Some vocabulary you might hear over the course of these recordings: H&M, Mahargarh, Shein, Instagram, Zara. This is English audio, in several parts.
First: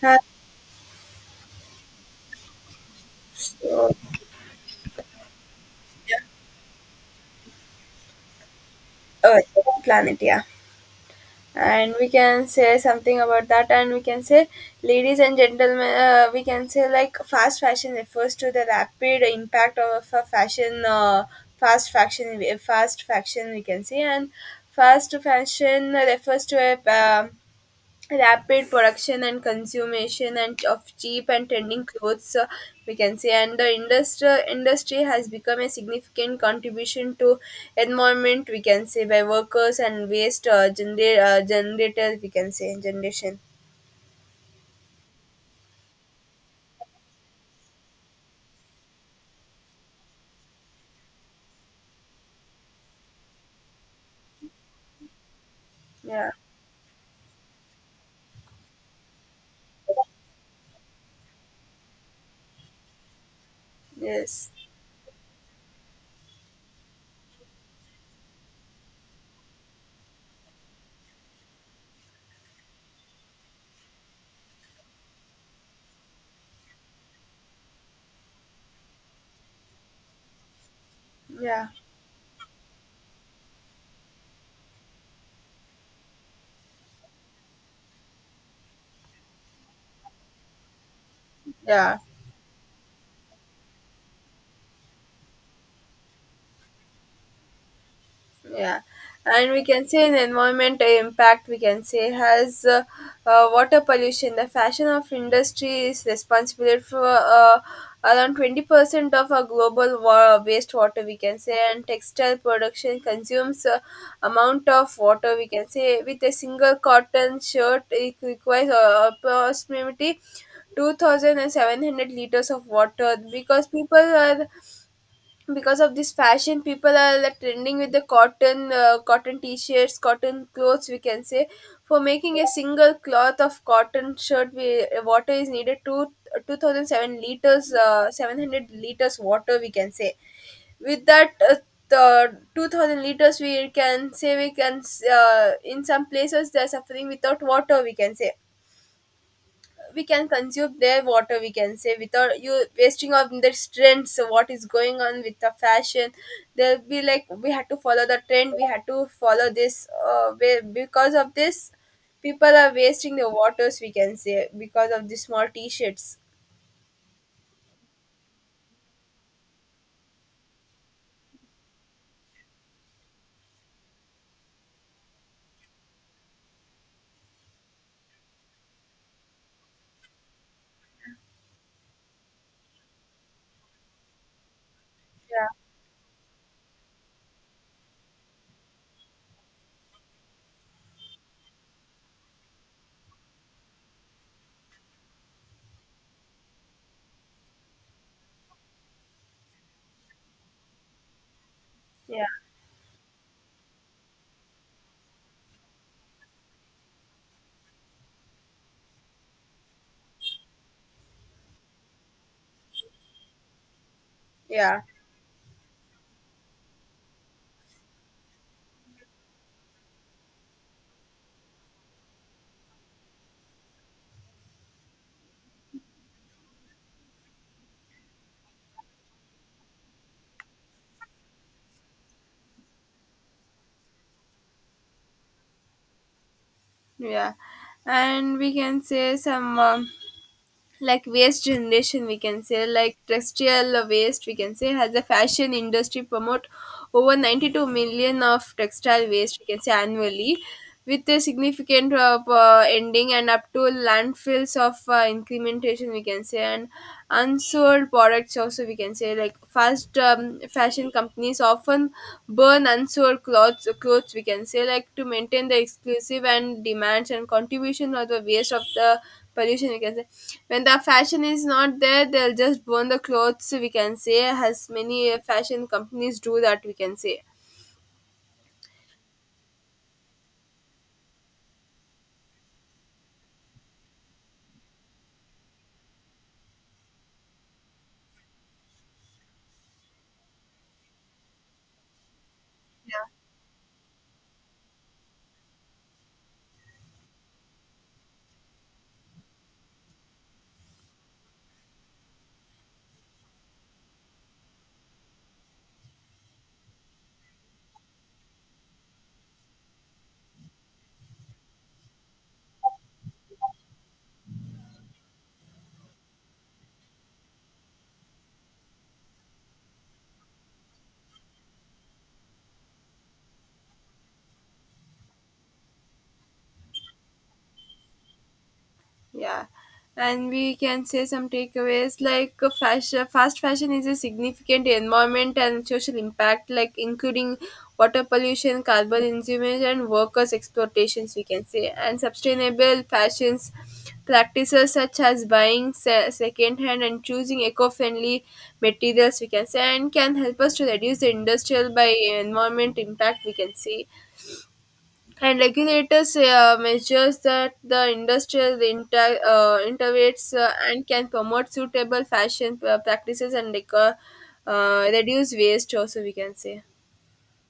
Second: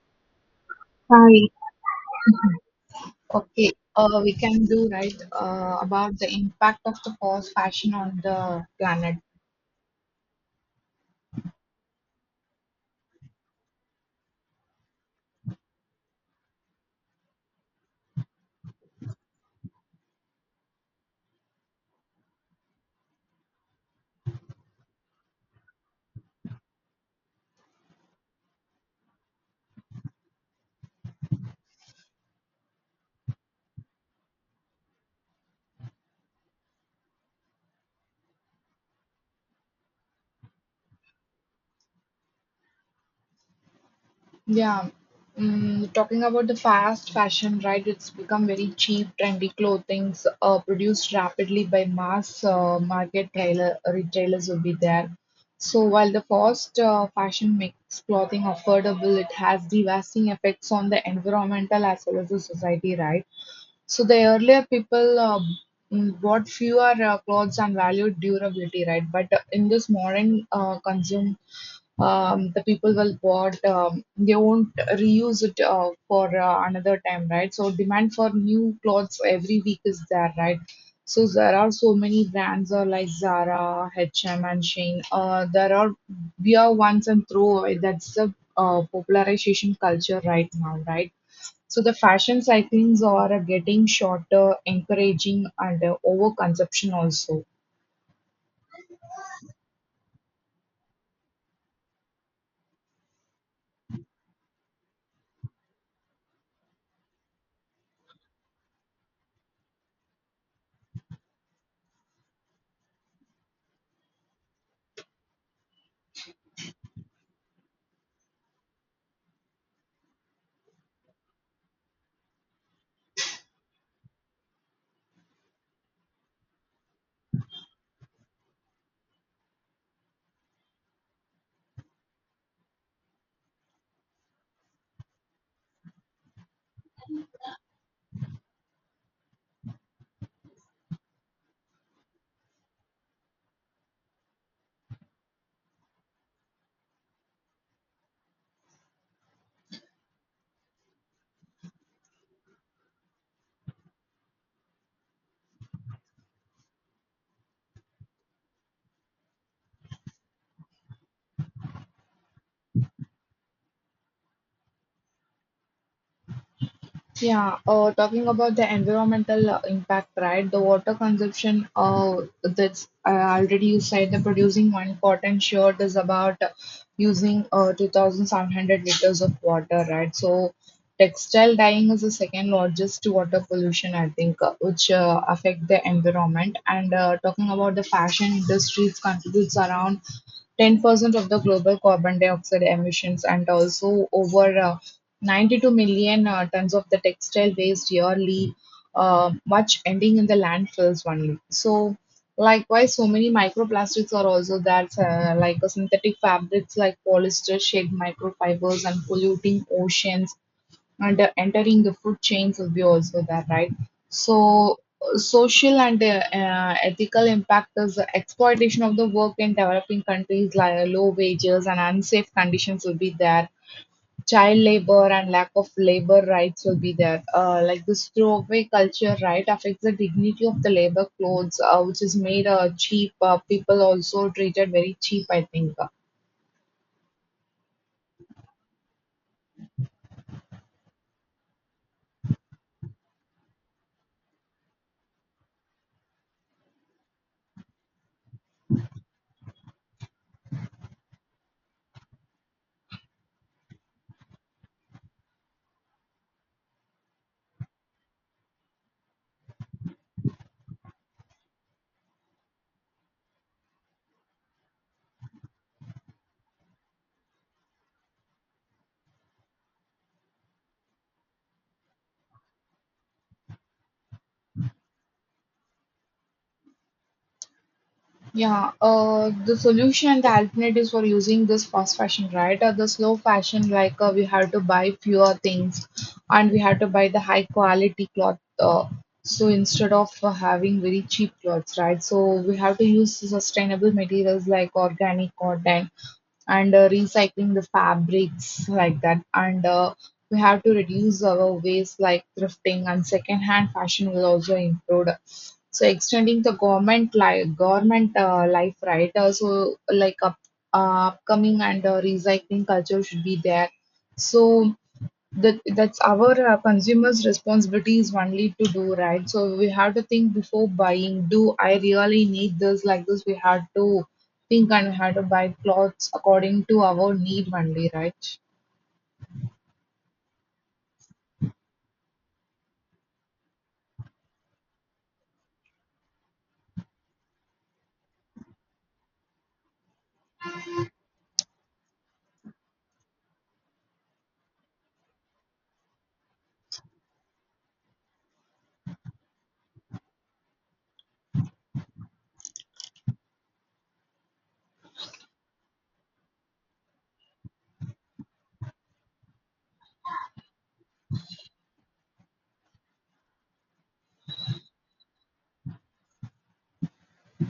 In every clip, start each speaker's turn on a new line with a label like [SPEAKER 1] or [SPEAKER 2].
[SPEAKER 1] Has
[SPEAKER 2] Hi. Okay,
[SPEAKER 1] uh,
[SPEAKER 2] we can do right about the impact of the fast fashion on the planet.
[SPEAKER 1] Earth, planet, yeah. And we can say something about that, and we can say, ladies and gentlemen, we can say like fast fashion refers to the rapid impact of a fashion, fast fashion. We can say, and fast fashion refers to a um, rapid production and consumption and of cheap and trending clothes we can say, and the industry has become a significant contribution to environment we can say, by workers and waste generators we can say generation.
[SPEAKER 2] Yeah, talking about the fast fashion, right? It's become very cheap, trendy clothing produced rapidly by mass market trailer, retailers will be there. So while the
[SPEAKER 1] Yeah.
[SPEAKER 2] fast fashion makes clothing affordable, it has devastating effects on the environmental as well as the society, right? So the
[SPEAKER 1] Yes.
[SPEAKER 2] earlier people bought fewer clothes and valued durability, right? But in this modern consume, the people will bought they won't reuse it for another time, right? So demand for new clothes every week is there, right? So there
[SPEAKER 1] Yeah.
[SPEAKER 2] are so many brands like Zara, H&M, and M, and Shein. There are wear once and throw away. That's the popularization culture right now, right? So the
[SPEAKER 1] Yeah.
[SPEAKER 2] fashion cyclings are getting shorter, encouraging and overconsumption also.
[SPEAKER 1] Yeah, and we can say an environment impact we can say has water pollution. The fashion of industry is responsible for around 20% of our global wastewater we can say, and textile production consumes amount of water we can say. With a single cotton shirt, it requires approximately two thousand and seven hundred liters of water, because people are because of this fashion people are like trending with the cotton t-shirts cotton clothes we can say. For making a single cloth of cotton shirt, we water is needed to 2007 liters, 700 liters water we can say. With that, the 2000 liters we can say we can, in some places they're suffering without water we can say. We can consume their water we can say without you wasting of the trends, so what is going on with the fashion? They'll be like, we had to follow the trend, we had to follow this, because of this people are wasting their waters we can say, because of the small t-shirts.
[SPEAKER 2] Yeah, talking about the environmental impact, right? The water consumption, that's already you said the producing one cotton shirt is about using 2,700 liters of water, right? So textile dyeing is the second largest water pollution, I think, which
[SPEAKER 1] Yeah.
[SPEAKER 2] affect the environment. And talking about the fashion industry, it contributes around 10% of the global carbon dioxide emissions, and also over 92 million tons of the textile waste yearly, much ending in the landfills only. So, likewise, so many microplastics are also there, like synthetic fabrics like polyester shed microfibers and polluting oceans and entering the food chains will be also there, right?
[SPEAKER 1] Yeah.
[SPEAKER 2] So,
[SPEAKER 1] Yeah.
[SPEAKER 2] social and ethical impact is the exploitation of the work in developing countries, like low wages and unsafe conditions will be there. Child labor and lack of labor rights will be there. Like this throwaway culture, right, affects the dignity of the labor clothes, which is made cheap. People also treated very cheap, I think.
[SPEAKER 1] Yeah. And we can say some like waste generation we can say, like textile waste we can say has a fashion industry promote over 92 million of textile waste we can say annually, with a significant ending and up to landfills of incrementation we can say, and unsold products also we can say. Like fast fashion companies often burn unsold clothes we can say, like to maintain the exclusive and demands and contribution or the waste of the pollution we can say. When the fashion is not there, they'll just burn the clothes we can say, as many fashion companies do that we can say.
[SPEAKER 2] Yeah, the solution, and the alternatives for using this fast fashion, right? Or the slow fashion, like we have to buy fewer things and we have to buy the high quality cloth. So instead of having very cheap clothes, right? So we have to use sustainable materials like organic cotton and recycling the fabrics like that and we have to reduce our waste like thrifting and secondhand fashion will also improve so extending the government life, government life right so like upcoming and recycling culture should be there so that that's our consumers responsibility is only to do right so we have to think before buying, do I really need this? Like this we had to think and we had to buy clothes according to our need only, right?
[SPEAKER 1] Yeah. And we can say some takeaways like fast fashion is a significant environment and social impact, like including water pollution, carbon emissions, and workers' exploitations, we can say. And sustainable fashions practices such as buying second-hand and choosing eco-friendly materials, we can say, and can help us to reduce the industrial by environment impact, we can say. And regulators measures that the industrial intervenes, and can promote suitable fashion practices, and like, reduce waste also we can say.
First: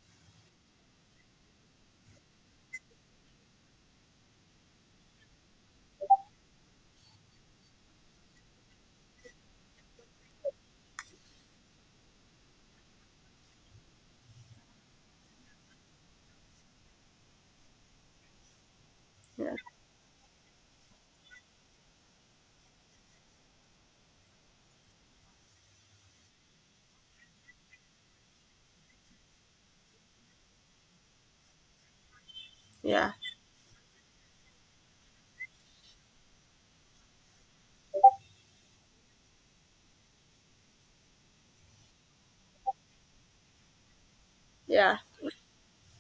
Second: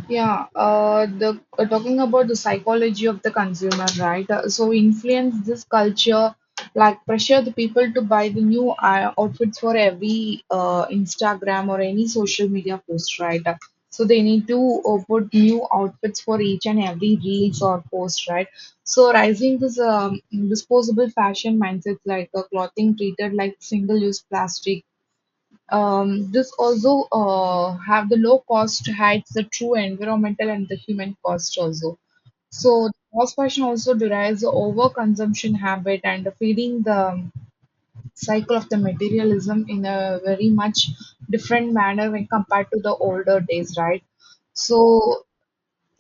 [SPEAKER 2] Yeah, the talking about the psychology of the consumer, right? So influence this culture, like pressure the people to buy the new outfits for every Instagram or any social media post, right? So they need to put new outfits for each and every reels or post, right? So
[SPEAKER 1] Yeah.
[SPEAKER 2] rising this disposable fashion mindset, like clothing treated like single-use plastic, this also have the low cost hides the true environmental and the human cost also. So
[SPEAKER 1] Yeah.
[SPEAKER 2] the fast fashion also derives the overconsumption habit and feeding the cycle of the materialism in a very much different manner when compared to the older days, right?
[SPEAKER 1] Yeah.
[SPEAKER 2] So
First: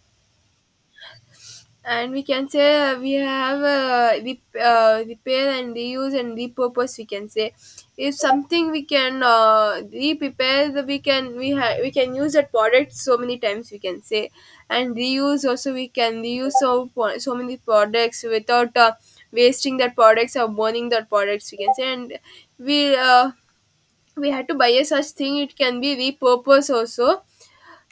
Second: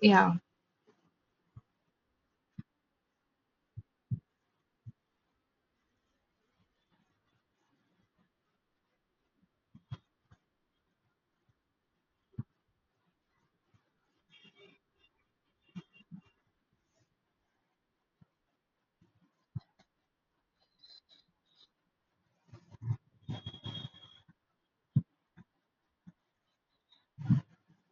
[SPEAKER 2] yeah,
[SPEAKER 1] And we can say, we have repair and reuse and repurpose we can say. If something we can, re-prepare we can use that product so many times we can say, and reuse also. We can reuse so many products without wasting that products or burning that products we can say. And we uh, we had to buy a such thing, it can be repurposed also.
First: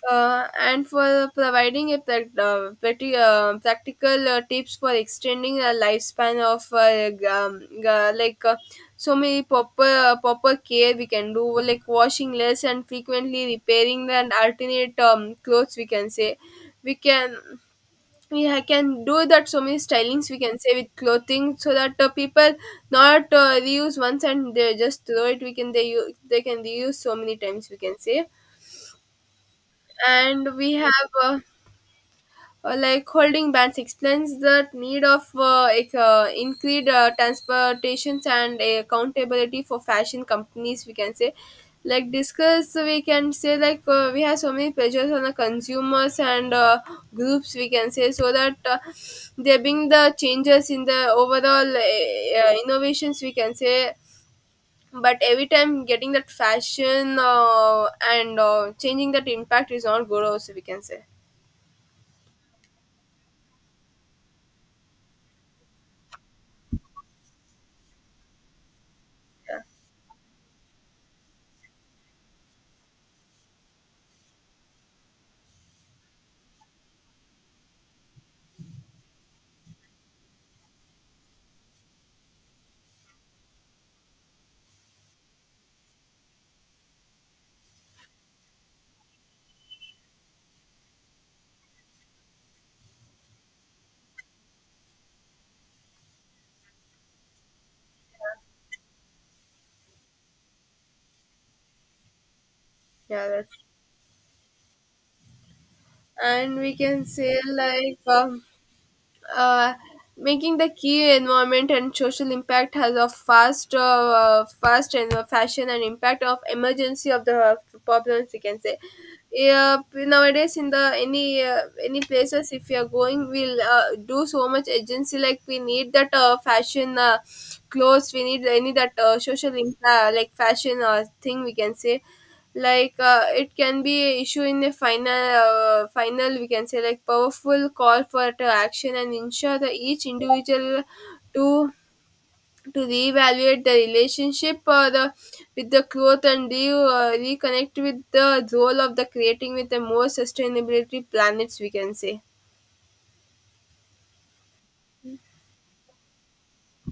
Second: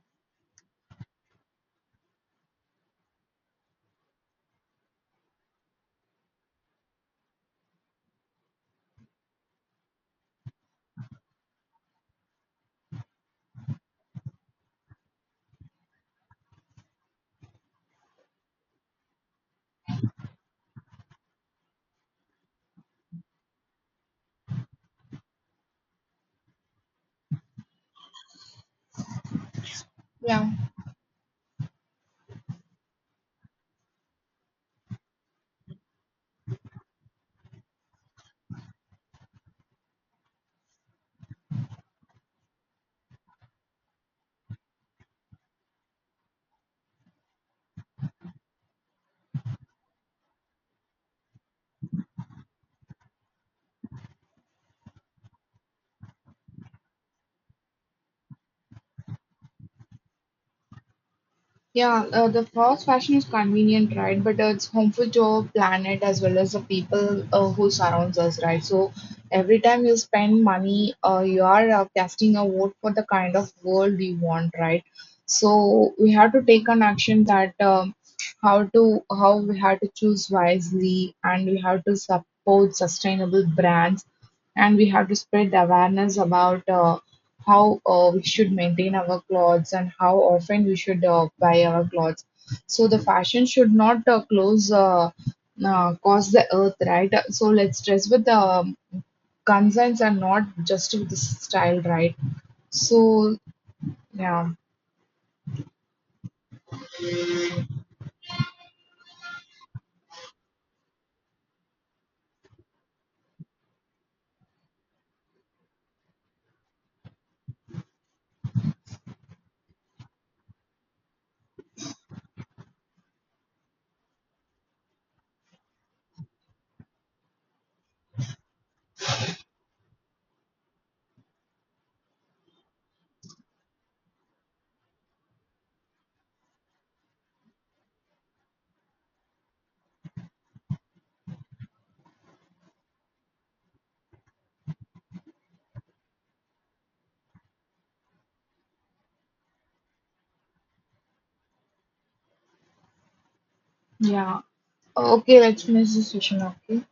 [SPEAKER 1] And for providing a prac- pretty practical tips for extending the lifespan of like so many proper care we can do, like washing less and frequently repairing and alternate clothes we can say. We can, we ha- can do that so many stylings we can say with clothing, so that people not reuse once and they just throw it, we can, they, they can reuse so many times we can say.
[SPEAKER 2] yeah.
[SPEAKER 1] And we have uh, like holding bands explains the need of increased transportations and accountability for fashion companies we can say, like discuss we can say. Like we have so many pressures on the consumers and groups we can say, so that they bring the changes in the overall innovations we can say. But every time getting that fashion, and changing that impact is not good also we can say.
[SPEAKER 2] Yeah, the fast fashion is convenient, right? But it's harmful to our planet as well as the people who surrounds us, right? So every time you spend money, you are casting a vote for the kind of world we want, right? So we have to take an action that how to how we have to choose wisely, and we have to support sustainable brands, and we have to spread awareness about how we should maintain our clothes and how often we should buy our clothes. So the fashion should not close cause the earth, right? So let's dress with the concerns and not just with the style, right?
[SPEAKER 1] Yeah,
[SPEAKER 2] So
[SPEAKER 1] that's,
[SPEAKER 2] yeah,
[SPEAKER 1] and we can say, like uh, making the key environment and social impact has a fast fast and fashion and impact of emergency of the problems we can say. Yeah, nowadays in the any places if you are going we'll do so much agency, like we need that fashion clothes, we need any that social impact like fashion thing we can say. Like it can be a issue in the final final we can say, like powerful call for to action and ensure that each individual to to reevaluate the relationship the with the growth and re, reconnect with the role of the creating with a more sustainability planets we can say.
[SPEAKER 2] yeah. Okay, let's finish this session. Okay.